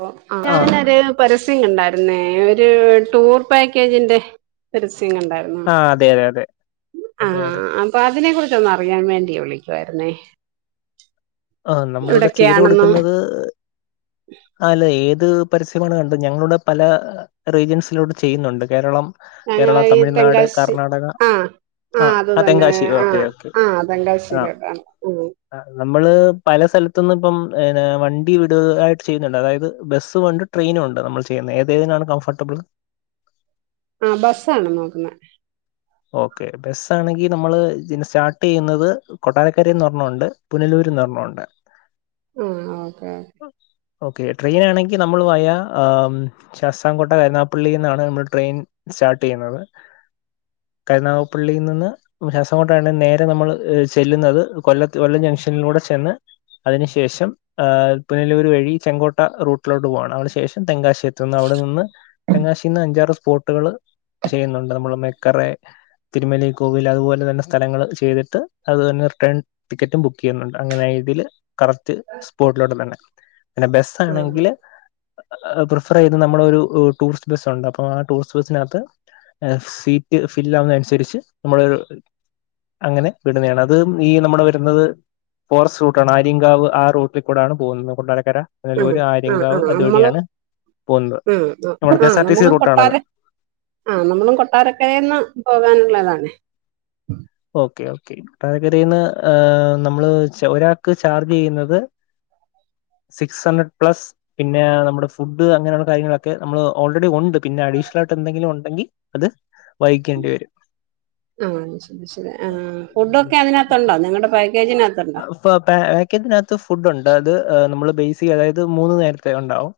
പ്പോ ആഹ് ഞാനരേ പരസ്യം കണ്ടായിരുന്നേ. ഒരു ടൂർ പാക്കേജിന്റെ പരസ്യം കണ്ടാരുന്നു ആഹ് അതെ അതെ അതെ അതെ ആഹ് അപ്പ അതിനെ കുറിച്ച് ഒന്ന് അറിയാൻ വേണ്ടിയാ വിളിക്കുവായിരുന്നേ ആഹ്. നമ്മളിവിടെ ചെയ്ത് എവിടൊക്കെയാണെന്നും കൊടുക്കുന്നത് ആല്ല ഏത് പരസ്യമാണ് കണ്ടത്. ഞങ്ങളുടെ പല റീജിയൻസിലോട്ട് ചെയ്യുന്നുണ്ട്. കേരളം ഞങ്ങള കേരള ഈ തമിഴ്നാട് തെങ്കാശി കർണാടക ആഹ് ആ ആഹ് അത് ആഹ് തന്നെ. തെങ്കാശി ഓക്കെ ആഹ് ഓക്കെ ആഹ് തെങ്കാശിലോട്ടാണ്. അ നമ്മള്.. പല സ്ഥലത്തുന്നും ഇപ്പം [unintelligible] വണ്ടി വിടു ആയിട്ട് ചെയ്യുന്നുണ്ട്. അതായത് ബസ് കൊണ്ട് ട്രെയിനുണ്ട് നമ്മൾ ചെയ്യുന്നെ. ഏതി ഏതിനാണ് കംഫർബിൾ ആ ബസ്സാണ് നോക്കുന്നെ ഓക്കെ... ബെസ്സാആണെങ്കി നമ്മള് സ്റ്റാർട്ട്യ്യുന്നത് കൊട്ടാരക്കരേന്ന് ഒരണ്ണവുണ്ട് പുനലൂര്ന്ന്ന്നൊരണ്ണവുണ്ട് ഉം.. ഓക്കെ ഓക്കെ ട്രെയിനാണെങ്കിൽ നമ്മൾ വയാ ആ ശാസ്‌താംകോട്ട കരുനാപ്പള്ളിൽന്നാണ് നമ്മള് ട്രെയിൻ സ്റ്റാർട്ടെയ്യുന്നത് കരുനാഗപ്പള്ളീ നിന്ന് ഉലാസ കൊട്ടേണ് നേരെ നമ്മള് ചെല്ലുന്നത് കൊല്ലത് കൊല്ലം ജംഗ്ഷനിലൂടെ ചെന്ന് അതിനു ശേഷം ഹ് പുനലൂർ വഴി ചെങ്കോട്ട റൂട്ടിലോട്ട് പോകണം അതിന് ശേഷം തെങ്കാശ എത്തുന്ന അവിടെ നിന്ന് തെങ്ങാശിന്ന് അഞ്ചാറ് സ്പോട്ടുകൾ ചെയ്യുന്നുണ്ട് നമ്മള്. മെക്കറെ തിരുമലൈ കോവിൽ അതുപോലെ തന്നെ സ്ഥലങ്ങൾ ചെയ്തിട്ട് അത് തന്നെ റിട്ടേൺ ടിക്കറ്റും ബുക്കെയ്യുന്നുണ്ട്. അങ്ങനായി തീല് കറക് സ്പോട്ടിലോട്ടത്തണ്ടെ. പിന്നെ ഓക്കെ ബെസ്സാണെങ്കില് പ്രിഫർ ചെയ്ത് നമ്മളൊരു ഉ ടൂറിസ്റ്റ് ബസ്സുണ്ട്. അപ്പൊ ആ ടൂറിസ്റ്റ് ബസ്സിനകത്ത് എ സീറ്റ് ഫില്ലാവുന്നെ അനുസരിച്ച് നമ്മളൊരു അങ്ങനെ വിടുന്നയാണ്. അത് ഈ നമ്മടെ വരുന്നത് ഫോറസ്റ്റ് റൂട്ടാണ്. ആര്യങ്കാവ് ആ റൂട്ടിൽ കൂടാണ് പോവുന്നത്. കൊട്ടാരക്കര പുനലൂര് ആ ആ ആ ആ ആര്യങ്കാവ് നമ്മള് അതുവഴിയാണ് പോവുന്നത്. നമ്മുടെ കെ ആ ആ എസ് ആർ ടി സി നമുക്ക് റൂട്ടാണത് കൊട്ടാര ആ നമ്മളും കൊട്ടാരക്കരേന്ന് പോകാനുള്ളതാണെ ഓക്കെ ഓക്കെ പകതിയിന്ന് നമ്മള് ഒരാൾക്ക് ചാർജ് ചെയ്യുന്നത് സിക്സ് ഹൺഡ്രഡ് പ്ലസ് പിന്നെ നമ്മുടെ ഫുഡ് അങ്ങനെയുള്ള കാര്യങ്ങളൊക്കെ നമ്മൾ ഓൾറെഡി ഉണ്ട് പിന്നെ അഡീഷണൽ ആയിട്ട് എന്തെങ്കിലും ഉണ്ടെങ്കിൽ അത് വായിക്കേണ്ടി വരും ആ ശരി ശരി ആ ഫുഡ് ഒക്കെ അതിനകത്തുണ്ടോ നിങ്ങളുടെ പാക്കേജിനകത്ത് അപ്പൊ പാക്കറ്റിനകത്ത് ഫുഡ്ുണ്ട് അത് നമ്മള് ബ അതായത് മൂന്ന നേരത്തെ ഉണ്ടാവും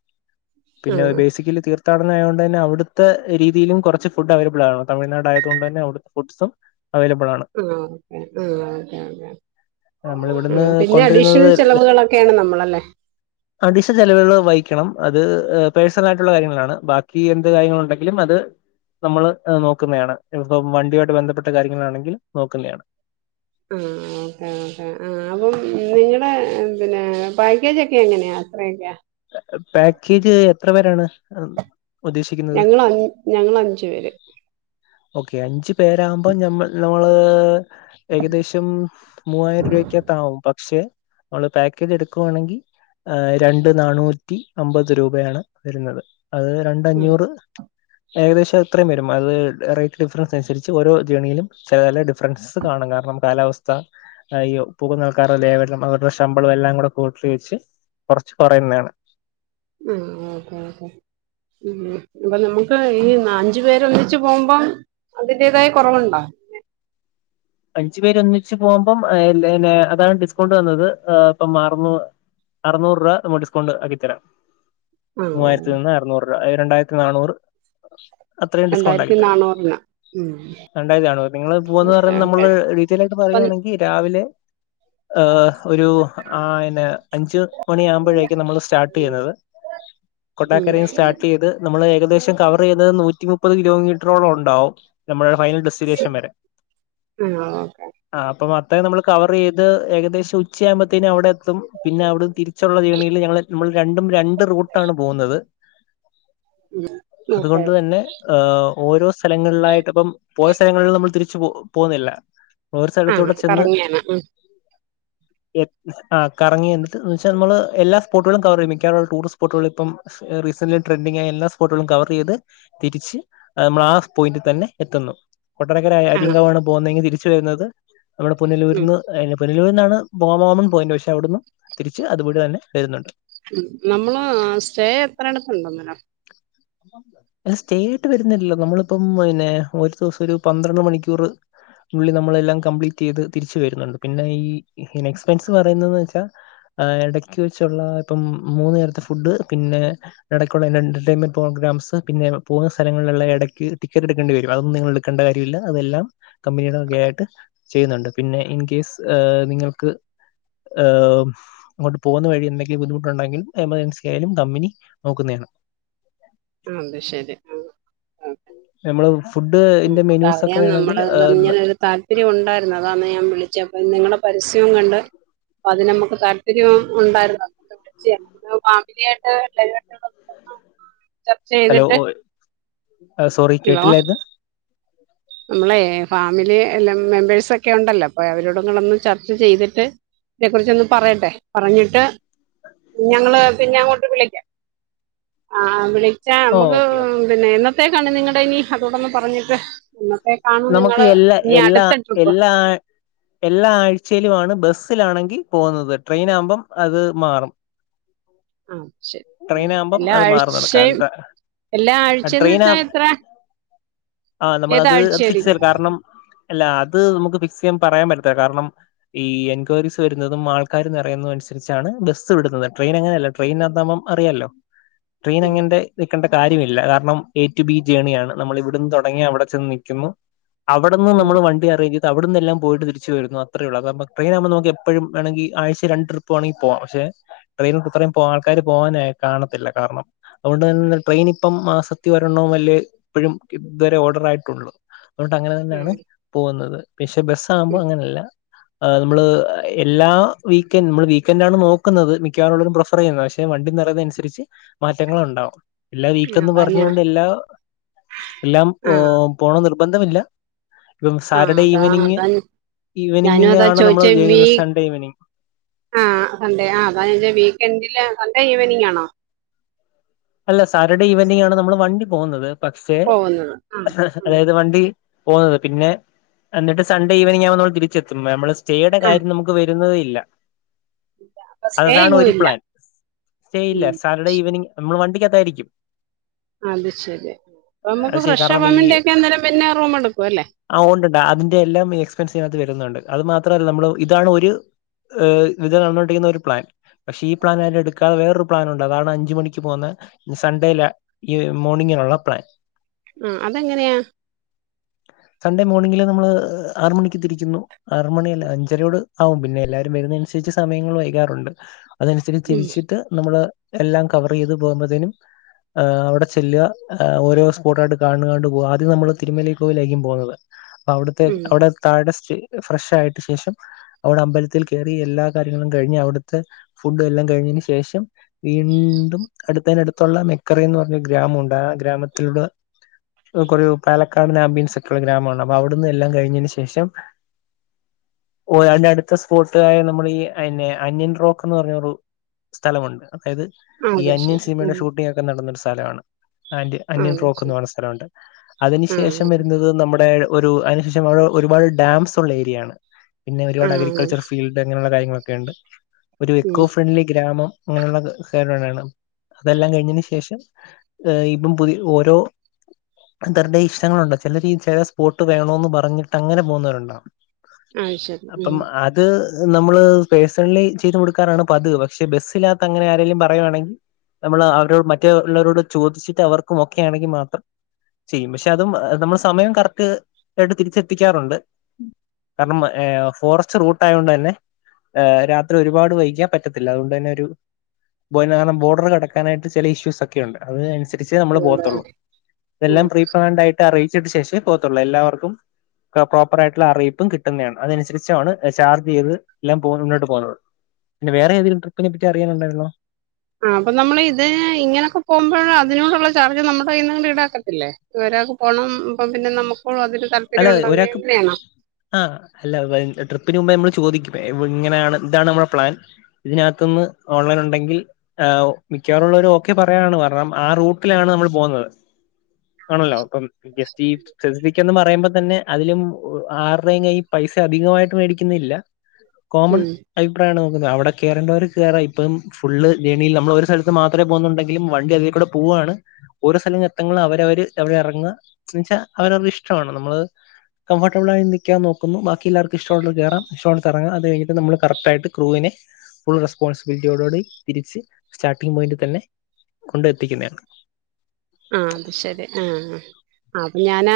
പിന്നെ ആഹ് ബേസിക്കല തീർ തർഥാടന ആതുകണ്ട് തന്നെ അവിടുത്തെ രീതിയിലും കുറച്ച് ഫുഡ് അവൈലബിളാണ് ആണോ തമിഴ്നാ ആയതുകൊണ്ട് തന്നെ അവിടുത്തെ ഫുഡ്സും അവൈലബിൾ ആണ് ആഓെ ഓ കെ ഓകെ നമ്മൾ ഇവിടുന്ന് ആ പിന്നെ കൊണ്ടുവരുന്നത് അഡീഷണൽ ചെലവുകളൊക്കെയാണ് നമ്മളല്ലേ അടിശ നൽ ചെലവുകൾ വഹിക്കണം അത് പേഴ്സണൽ ആയിട്ടുള്ള കാര്യങ്ങളാണ് ബാക്കി എന്ത് കാര്യങ്ങളുണ്ടെങ്കിലും അത് നമ്മൾ നോക്കുന്നതാണ് ഇപ്പൊ വണ്ടിയമായിട്ട് ബന്ധപ്പെട്ട കാര്യങ്ങളാണെങ്കിൽ നോക്കുന്നതാണ് ആ ഓക്കേ ഓ ആ അപ്പം നിങ്ങളുടെ പിന്നെ പാക്കേജ് ഒക്കെ എങ്ങനെയാ എത്രയൊക്കയാ പാക്കേജ് എത്ര പേരാണ് ഉദ്ദേശിക്കുന്നത് ഞങ്ങള് അഞ്ച് ഞങ്ങള് അഞ്ചു പേര് ഓക്കെ അഞ്ചു പേരാകുമ്പോ മ്മ നമ്മള് ഏകദേശം മൂവായിരം രൂപക്കകത്ത് ആവും പക്ഷെ നമ്മള് പാക്കേജ് എടുക്കുവാണെങ്കിൽ രണ്ട് രണ്ട് നാനൂറ്റി അമ്പത് രൂപയാണ് വരുന്നത് അത് ഉം രണ്ടഞ്ഞൂറ് ഏകദേശം അത്രയും വരും അത് ഡയറക്റ്റ് ഡിഫറൻസ് അനുസരിച്ച് ഓരോ ജേണിയിലും ചില ചില ഡിഫറൻസസ് കാണും കാരണം കാലാവസ്ഥ അയ്യൊ പോകുന്ന ആൾക്കാരുടെ [unintelligible] അവരുടെ ശമ്പളം എല്ലാം കൂടെ കൂട്ടി വെച്ച് കുറച്ച് പറയുന്നതാണ് ഉം ഓക്കെ ഓക്കെ ഉ അപ്പൊ നമുക്ക് ഈ നഞ്ചു പേര് ഒന്നിച്ച് പോകുമ്പം അതിന്റേതായ കുറവുണ്ടോ അഞ്ചു പേര് ഒന്നിച്ച് പോകുമ്പം അതാണ് ഡിസ്കൗണ്ട് വന്നത് അപ്പൊ മാറുന്നു അറനൂറ് രൂപ നമ്മ ഡിസ്കൗണ്ട് ആക്കി തരാം ആഹ് മൂവായിരത്തി നിന്ന് അറ്നൂറ് രൂപ രണ്ടായിരത്തി നാന്നൂറ് അത്രയും ഡിസ്കൗണ്ട് ആക്കി രണ്ടായിരത്തി തരാ നാന്നൂറിന് ഉം രണ്ട ആണ് നിങ്ങള് ഓക്കെ പോകുന്നത് ഓക്കെ നമ്മള് ഡീറ്റൈയിൽ ആയിട്ട് അപ്പം പറയുകയാണെങ്കിൽ രാവിലെ ഏഹ ഒരു ആ ഇന്നെ അഞ്ച് മണിയാകുമ്പോഴേക്കും നമ്മൾ സ്റ്റാർട്ട് ചെയ്യുന്നത് ഉം കൊട്ടാക്കരയും സ്റ്റാർട്ട് ചെയ്ത് നമ്മൾ ഏകദേശം കവർ ചെയ്യുന്നത് നൂറ്റി മുപ്പത് കിലോമീറ്ററോളം ഉണ്ടാവും നമ്മുടെ ഫൈനൽ ഡെസ്റ്റിനേഷൻ വരെ ആ ഓ ആ അപ്പൊ മൊത്തം നമ്മൾ കവർ ചെയ്ത് ഏകദേശം ഉച്ചയയാകുമ്പോഴത്തേനും അവിടെ ത്തും പിന്നെ അവിടെ തിരിച്ചുള്ള ജേണിയില് ഞങ്ങള് നമ്മൾ രണ്ടും രണ്ട് റൂട്ടാണ് പോകുന്നത് ഓക്കെ അതുകൊണ്ട് തന്നെ ഓരോ സ്ഥലങ്ങളിലായിട്ട് ഇപ്പം പോയ സ്ഥലങ്ങളും നമ്മൾ തിരിച്ചു പോ പോകുന്നില്ല ഓരു ആ സ്ഥലത്തൂടെ ചെന്ന് കറങ്ങിയാണ് ഉം ആ കറങ്ങിയിട്ട് എന്ന് വെച്ചാൽ നമ്മള് എല്ലാ സ്പോട്ടുകളും കവർ ചെയ്യും മിക്കവാറും അവിടെ ടൂറിസ്റ്റ് സ്പോട്ടുകൾ ഇപ്പം റീസന്റ്ലി ട്രൻഡിങ് ആയ എല്ലാ സ്പോട്ടുകളും കവർ ചെയ്ത് തിരിച്ച് നമ്മൾ ആ പോയിന്റ് തന്നെ എത്തുന്നു കൊട്ടാരക്കരായ ആ അരിങ്കമാണ് പോകുന്നതെങ്കിൽ തിരിച്ചു വരുന്നത് നമ്മുടെ ഉം പുനലൂരുന്ന് പുനലൂൽന്നാണ് പോ മോകമൻ പോയിന്റ് പക്ഷെ അവിടന്ന് തിരിച്ച് അതു വഴി തന്നെ വരുന്നുണ്ട് നമ്മള് സ്റ്റേ എത്രടത്ത് ണ്ടോന്നിനോ സ്റ്റേ ആയിട്ട്‌ വരുന്നില്ലല്ലോ നമ്മളിപ്പം പിന്നെ ഒരു ദിവസം ഒരു പന്ത്രണ്ട് മണിക്കൂർ ഉള്ളി നമ്മളെല്ലാം കംപ്ലീറ്റ് ചെയ്ത് തിരിച്ച് വരുന്നുണ്ട് പിന്നെ ഈ എക്സ്പെൻസ് പറയുന്നതെന്ന് വെച്ചാൽ ആ ഇടക്ക് വെച്ചുള്ള ഇപ്പം മൂന്ന് നേരത്തെ ഫുഡ് പിന്നെ ഇടയ്ക്കുള്ള എന്റെ എന്റർടൈൻമെന്റ് പ്രോഗ്രാംസ് പിന്നെ പോകുന്ന സ്ഥലങ്ങളിലുള്ള ഇടയ്ക്ക് ടിക്കറ്റ് എടുക്കേണ്ടി വരും അതൊന്നും നിങ്ങൾ എടുക്കേണ്ട കാര്യമില്ല അതെല്ലാം കമ്പനിയുടെ വക ആയിട്ട് ചെയ്യുന്നുണ്ട് പിന്നെ ഇൻ കേസ് നിങ്ങൾക്ക് ആഹ അങ്ങോട്ട് പോകുന്ന വഴി എന്തെങ്കി ബുദ്ധിമുട്ടുണ്ടെങ്കിൽ എമർജൻസി ആയാലും കമ്പനി നോക്കുന്നതാണ് ആ അതെ ശരി ആ ഓക്കെ നമ്മള് ഫുഡ് ഉം ആയിന്റെ മെനൂസ് ഒക്കെ വേണമെങ്കിൽ ഒത്തിരിം ഉണ്ടായിരുന്നു അതാന്ന് ഞാൻ വിളിച്ചത് അപ്പ നിങ്ങളെ പരസ്യവും കണ്ട് അപ്പൊ അതിന് നമുക്ക് താല്പര്യം ഉണ്ടായിരുന്നു ഫാമിലി ആയിട്ട് പിള്ളേരു ഹലോ ഒ സോറി ഹലോ കേട്ടില്ല ഇത് നമ്മളെ ഫാമിലി എല്ലാം മെമ്പേഴ്സൊക്കെ ഉണ്ടല്ലോ അപ്പൊ അവരോട് നിങ്ങൾഒന്ന് ചർച്ച ചെയ്തിട്ട് ഇതിനെ കുറിച്ചൊന്ന് പറയട്ടെ. പറഞ്ഞിട്ട് ഞങ്ങള് പിന്നെ അങ്ങോട്ട് വിളിക്കാം ആ വിളിച്ചാ ഓ നമുക്ക് ഓക്കെ ഓക്കെ പിന്നെ എന്നത്തേക്കാണ് നിങ്ങടെ ഇനി അതോടൊന്ന് പറഞ്ഞിട്ട് എന്നത്തേ നമുക്ക് എല്ലാ എല്ലാ എല്ലാ അ എല്ലാ ആഴ്ചയിലു ആണ് ബസ്സിലാണെങ്കി പോകുന്നത്. ട്രെയിനാകുമ്പം അത് മാറും [inaudible] ആഹ ശരി. അ ട്രെയിൻ ആകുമ്പം എല്ലാ അത് മാറുന്നുണ്ട് ആഴ്ച്ചയും, കാരണം എല്ലാ ആഴ്ച്ചെന്ന് വെച്ചാ എത്ര അ നമ്മളത് അത് ഫിക്സ് ഏതാഴ്ചയായിരിക്കും ചെയ്യും. കാരണം ഉം അല്ല അത് നമുക്ക് ഫിക്സ് ചെയ്യാൻ പറയാൻ പറ്റത്തില്ല. കാരണം ഈ എൻക്വയറീസ് വരുന്നതും ആൾക്കാരു നിറയുന്നതു അനുസരിച്ചാണ് ബസ്സ് വിടുന്നത്. ട്രെയിൻ അങ്ങനെയല്ല ട്രെയിനാത്താമ്പം അറിയാലോ, ട്രെയിൻ ഉം അങ്ങെന്റെ നിക്കണ്ട കാര്യല്ല. കാരണം എ ടു ബി ജേണിയ ആണ്. നമ്മൾ ഇവിടുന്ന് തൊടങ്ങി അവിടെ ചെന്ന് നിൽക്കുന്നു അവിടന്ന് ഉം നമ്മൾ വണ്ടി അറേഞ്ച് അവിടിന്നെല്ലാം പോയിട്ട് തിരിച്ച് വരുന്നു അത്രയുള്ളൂ [unintelligible] ട്രെയിനാകുമ്പ നമുക്കെപ്പോഴും വേണെങ്കി ആഴ്ച്ചെ രണ്ട് ട്രിപ്പ് വേണേൽ പോവാ. പക്ഷെ ട്രെയിനിൽ ഇത്രയും പോ ആൾക്കാര് പോകാനായി കാണത്തില്ല കാരണം അ ഒണ്ട് തന്നെ ട്രെയിൻ ഇപ്പം മാസത്തി ഒരെണ്ണം അല്ലേ, ഇപ്പോഴും ഇതുവരെ ഓർഡർ ആയിട്ടുള്ളൂ അങ്ങോട്ട് അങ്ങനെ തന്നെയാണ് ഉം പോകുന്നത്. പക്ഷേ ബസ് ആകുമ്പോ ഉം അങ്ങനെയല്ല ആ നമ്മള് അ എല്ലാ വീക്കെൻ നമ്മൾ വീക്കെൻഡാണ് നോക്കുന്നത്. മിക്കവാറുള്ളോരും പ്രഫർ ചെയ്യുന്നെ വണ്ടി തരം അനുസരിച്ച് മാറ്റങ്ങളൾ ഉണ്ടാവും എല്ലാ ഉം വീക്കന്ന് അതാ ഞാൻ പറഞ്ഞുകൊണ്ട് എല്ലാ, എല്ലാം പോ ആഹ് പോണം ന്ന് നിർബന്ധമില്ല ഇപ്പം ആഹ് സാറ്റർഡേ അതാ ഈവനിങ് അതാ ഞാനും അതാ ഈവനിങ്ങിനാണ് നമ്മൾ [unintelligible] സൺഡേ ഈവനിങ് ആ സൺഡേ ആ [unintelligible] വീക്കെൻഡില് സൺഡേ ഈവനിംഗ് ആണോ അല്ല സാറ്റർഡേ ഈവനിംഗ് ആണ് നമ്മൾ വണ്ടി പോകുന്നത്. പക്ഷെ പോകുന്നത് ആഹ് [unintelligible] ആഹ് അതായത് വണ്ടി പോകുന്നത് പിന്നെ എന്നിട്ട് സൺഡേ ഈവനിങ് ആവുമ്പം തിരിച്ചെത്തും നമ്മൾ സ ചെയ്യണ്ട ആഹ് കാര്യം നമുക്ക് വരുന്നതേ ഇല്ല അപ്പൊ സ്റ്റേ അതതാണ് എങ്ങും ഒരു ഇല്ല പ്ലാൻ. സ്റ്റേയില്ല ഉം സാറ്റർഡേ ശരി ഈവനിങ് നമ്മൾ വണ്ടിക്കത്തായിരിക്കും അത് ശരി. അത് നമുക്ക് ശരി ഫ്രഷ് കാരണം ആവാൻ ഈ വേണ്ടിയൊക്കെ അന്നേരം പിന്നെ റൂം എടുക്കുവല്ലേ ആ ഉണ്ടുണ്ട് അതിന്റെ എല്ലാം എക്സ്പെൻസ് ഇതിനാത്ത് വരുന്നുണ്ട്. അത് മാത്രല്ല നമ്മൾ ഇതാണ് ഒര് ഏ ഇത് നടന്നു കൊണ്ടിരിക്കുന്ന ഒരു പ്ലാൻ. പഷേ ഈ പ്ലാനടുക്കാ വേറൊരു പ്ലാനുണ്ട്. അതാണ് അഞ്ചുമണി പോന്ന സൺഡേയില. ഈ മോണിങ്ങിനുള്ള പ്ലാൻ ഉം അതെങ്ങനെയാ സൺഡേ മോണിംഗില് നമ്മള് ആറു മണിക്ക് തിരിക്കുന്നു ആറു മണിയല്ല അഞ്ചരയോട് ആവും. പിന്നെ എല്ലാരും വരുന്ന അനുസരിച്ച് സമയങ്ങള് വൈകാറുണ്ട് ഹ് അതനുസരിച്ച് ഉം തിരിച്ചിട്ട് നമ്മള് എല്ലാം കവർ ചെയ്ത് പോകുമ്പത്തേനും ഏ അവിടെ ചെല്ല ഓരോ സ്പോട്ടായിട്ട് കാണുകാണ്ട് പോകുക ആദ്യം നമ്മള് തിരുമല്ലിക്കോവിലായിരിക്കും പോകുന്നത് അവിടുത്തെ ഉം അവിടെ താഴെ ഫ്രഷ് ആയിട്ട് ശേഷം അവിടെ അമ്പലത്തിൽ കയറി. എല്ലാ കാര്യങ്ങളും കഴിഞ്ഞ് അവിടുത്തെ ഫുഡും എല്ലാം കഴിഞ്ഞയിന് ശേഷം വീണ്ടും അടുത്തൈനടുത്തുള്ള മെക്കറെയ് എന്ന് പറഞ്ഞൊരു ഗ്രാമുണ്ട്. ആ ഗ്രാമത്തിലൂടെ [unintelligible] പാലക്കാട്ന് ആംബിയൻസ് ഒക്കെയുള്ള ഗ്രാമാണ്. അപ്പ അവിടുന്ന് എല്ലാം കഴിഞ്ഞയിന് ശേഷം ഓ അതിന്റെ അടുത്ത സ്പോട്ട് അ നമ്മൾ ഈ അന്യ അന്യൻ റോക്ക് എന്ന് പറഞ്ഞ ഒരു സ്ഥലമുണ്ട്. അതായത് ആ ഈ അത് അന്യൻ ശരി സിനിമയുടെ ഉം ഷൂട്ടിങ് ഒക്കെ നടന്നൊരു സ്ഥലാണ് ആൻഡ് ആ അന്യൻ അത് ഫ്രോക്ക് എന്ന് ശരി പറയുന്ന സ്ഥലുണ്ട്. അതിന് ആ ശേഷം അത് വരുന്നത് നമ്മുടെ ഒരു അതിന്ശേഷം അവ്ടെ ഒരുപാട് ഡാംസുള്ള ഏരിയാണ് പിന്നെ ആ ഒരുപാട് ആ, അഗ്രികള്ച്ചർ ഫീൽസ് അങ്ങന്ള്ള കാര്യങ്ങളൊക്കെണ്ട് ഒര് എക്കോ ഉം ഫ്രൺണ്ട്ലി ഗ്രാമം. ഇങ്ങനെള്ള സാലൂണാണ് അതെല്ലാം കഴിഞ്ഞയിന് ശേഷം ഹ് ഏ ഇപ്പം പുതിയ ഓരോ [unintelligible] ഇഷ്ടങ്ങളുണ്ട്. ചെലരീ ചെല സ്പോട്ട് വേണോന്ന് പറഞ്ഞിട്ട് അങ്ങനെ പോകുന്നവരുണ്ടാവു അത് ശരി ഉം അപ്പം ആ ഇത് നമ്മള് പേഴ്സണലി ചെയ്ത് കൊടുക്കാറാണ് പതിവ്. പക്ഷെ ബസ്സിനകത്തു അങ്ങനെ ആരേലും പറയുകയാണെ നമ്മള് അവരോട് മറ്റേ ഉള്ളവരോട് ചോദിച്ചിട്ട് അവർക്കും ഓക്കെ ആണെങ്കിൽ മാത്രം ചെയ്യും. പഷേ അതും നമ്മൾ സമയം കറക്റ്റ് [unintelligible] തിരിച്ചെത്തിക്കാറുണ്ട് കാരണം ഉം ഏ ഫോറസ്റ്റ് റൂട്ട് ആയൊണ്ടന്നെ ആഹ് രാത്രി ഒരുപാട് വൈക്യാ പറ്റത്തില്ല. അതുകൊണ്ടന്നെ ഒരു ബോയ് [unintelligible] ബോഡർ കടക്കാനായ്ട്ട് ചെല ഇഷ്യൂസൊക്കെ ഉണ്ട്. അത് അനുസരിച്ചെ നമ്മള് ഉം, പോവത്തുള്ളു ഇതെല്ലാം ഉം. പ്രീപ്രാൻഡായിട്ട് അറിയിച്ചിട്ട് ശേഷെ പോവത്തുള്ളു. എല്ലാവർക്കും. പ്രോപ്പറായിട്ട്ള്ള അറീപ്പും കിട്ടുനാണ് അത് അനുസരിച്ചു ആണ് ചാർജീത് എല്ലാം പോ മുന്നോട്ട് പോവുന്നത്. പിന്നെ വേറെ ഏതെങ്കിലും ട്രിപ്പിനെപ്പറ്റി അറിയുന്നുണ്ടായിരുന്നോ ആഹ് അപ്പൊ നമ്മളെ ഇത് ഇങ്ങനൊക്കെ പോവുമ്പള് അതിനോട്ള്ള ചാർജ് നമ്മ്ടെ കയ്യിന്ന്ണ്ട് ഈടാക്കത്തില്ലെ? ഒരാക്ക് പോണം. അപ്പൊ പിന്നെ നമ്മക്ക് അതില് ത അല്ലത് ഒരാക്ക് ആഹ് അല്ല. ട്രിപ്പിന് മുമ്പെ മ്മള് ചോദിക്കും. ഇങ്ങനേണ് ഇതാണ് ഞമ്മളെ പ്ലാൻ ഇതിനകത്ത്ന്ന് ഓൺലൈനുണ്ടെങ്കിൽ ആഹ് മിക്കവാറുള്ളോരും ഓക്കെ പറയാണ് കാരണം. ആഹ് റൂട്ടിലാണ് ഞമ്മള് പോവുന്നത് ആണല്ലൊ. അപ്പം എസ്ജീ ചെസ്ബിക്കൊന്നും വേ മ്പതന്നെ അതിലും. ആര്ടെയും കയ്യി പൈസ അധികായിട്ട് വേടിക്ക്ന്നില്ല കോമൺ ഉം അഭിപ്രായാണ് നോക്ക്ന്നെ. അവടെ കേറണ്ടവർ കേറ. ഇപ്പം ഫുള്ള് ജേണീൽ ഞമ്മളൊരു സൈട്ത്തെ മാത്രെ പോകുന്നുണ്ടെങ്കിലും വണ്ടി അതി കൂടെ പോവാണ്. ഓരൊ സ്ഥലങ്ങത്തങ്ങള് അവരവര് എവടെ എറങ്ങ. ന്ന് വെച്ചാ അവരവര്ടെഷ് ഷ്ടാണ്. നമ്മള് കംഫർട്ടബ്ളായി നിക്കാൻ നോക്കുന്നു. ബാക്കി എല്ലാർക്കും ഇഷ്ടുള്ളത് കേറ ഇഷ്ട്ടുള്ള എറങ്ങ അതെ. ഇത് നമ്മള് കറക്ട്ടായിട് ക്രൂവിനെ ഫുൾ റെസ്പോൺസ്ബിലിറ്റിയോടു കൂടി തിരിച്ച് സ്റ്റാർട്ടിങ് പോയിന്റി തന്നെ കൊണ്ടെത്തിക്കുന്നേണ് ആഹ് അത് ശരി ആഹ് ആഹ് അപ്പൊ ഞാനാ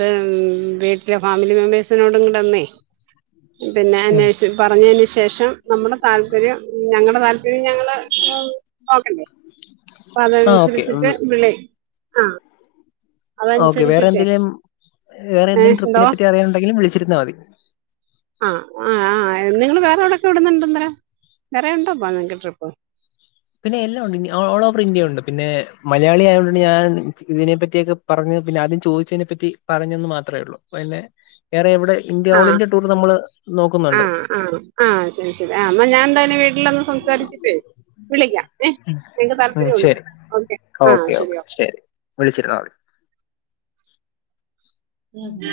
ത് ഉം വീട്ട്ലെ ഫാമിലി മെമ്പേഴ്സിനോട് കൂടൊനേയ് പിന്നെ അന്വേഷിച്ച് പറഞ്ഞീന് ശേഷം. നമ്മ്ടെ താല്പര്യം ഞങ്ങടെ താല്പര്യം ഞങ്ങള് പോകണ്ടെ ആ ഓക്കെ ഇപ്പതനുസരിച്ചിട്ട് വിളി ആഹ് ഓക്കെ. വേറെ എന്തിലേം. വേറെ ഏ എന്തിലെം എന്തോ ട്രിപ്പിനെ പറ്റി അറിയാനുണ്ടെങ്കി വിളിച്ചിരുന്നാ മതി ആഹ് ആഹ് ആഹ് നിങ്ങള് വേറെ എവ്ടൊക്കെ വിടുന്ന്ണ്ട്ന്നരെ വേറെ ഉണ്ടൊ നിങ്ങക്ക് ട്രിപ്പ് പിന്നെ എല്ലാ ഉണ്ട് ഓൾ ഓവർ ഇന്ത്യ ഉണ്ട്. പിന്നെ മലയാളി ആയോണ്ട് ഞാൻ ഇതിനെ പറ്റിയൊക്കെ പറഞ്ഞ്. പിന്നെ ആദ്യം ചോദിച്ചതിനെപ്പറ്റി പറഞ്ഞന്ന് മാത്രെ ഉള്ളു. പിന്നെ വേറെ എവ്ടെ ഇന്ത്യ ഓൾ ഇന്ത്യ ടൂർ നമ്മള് നോക്കുന്നുണ്ട് ആഹ് ആഹ് ശരി ശരി ആഹ് ന്നാ ഞാന്തായാലും വീട്ടിലൊന്ന് സംസാരിച്ച്ട്ടെ വിളിക്കാം. ഏഹ് ഞങ്ങക്ക് താല്പര്യണ്ട് ശരി കെട്ടൊ. ഓക്കെ ആഹ് ശരി ഓക്കെ വിള്ച്ച്ട് ആഹ് ഒരു ഉം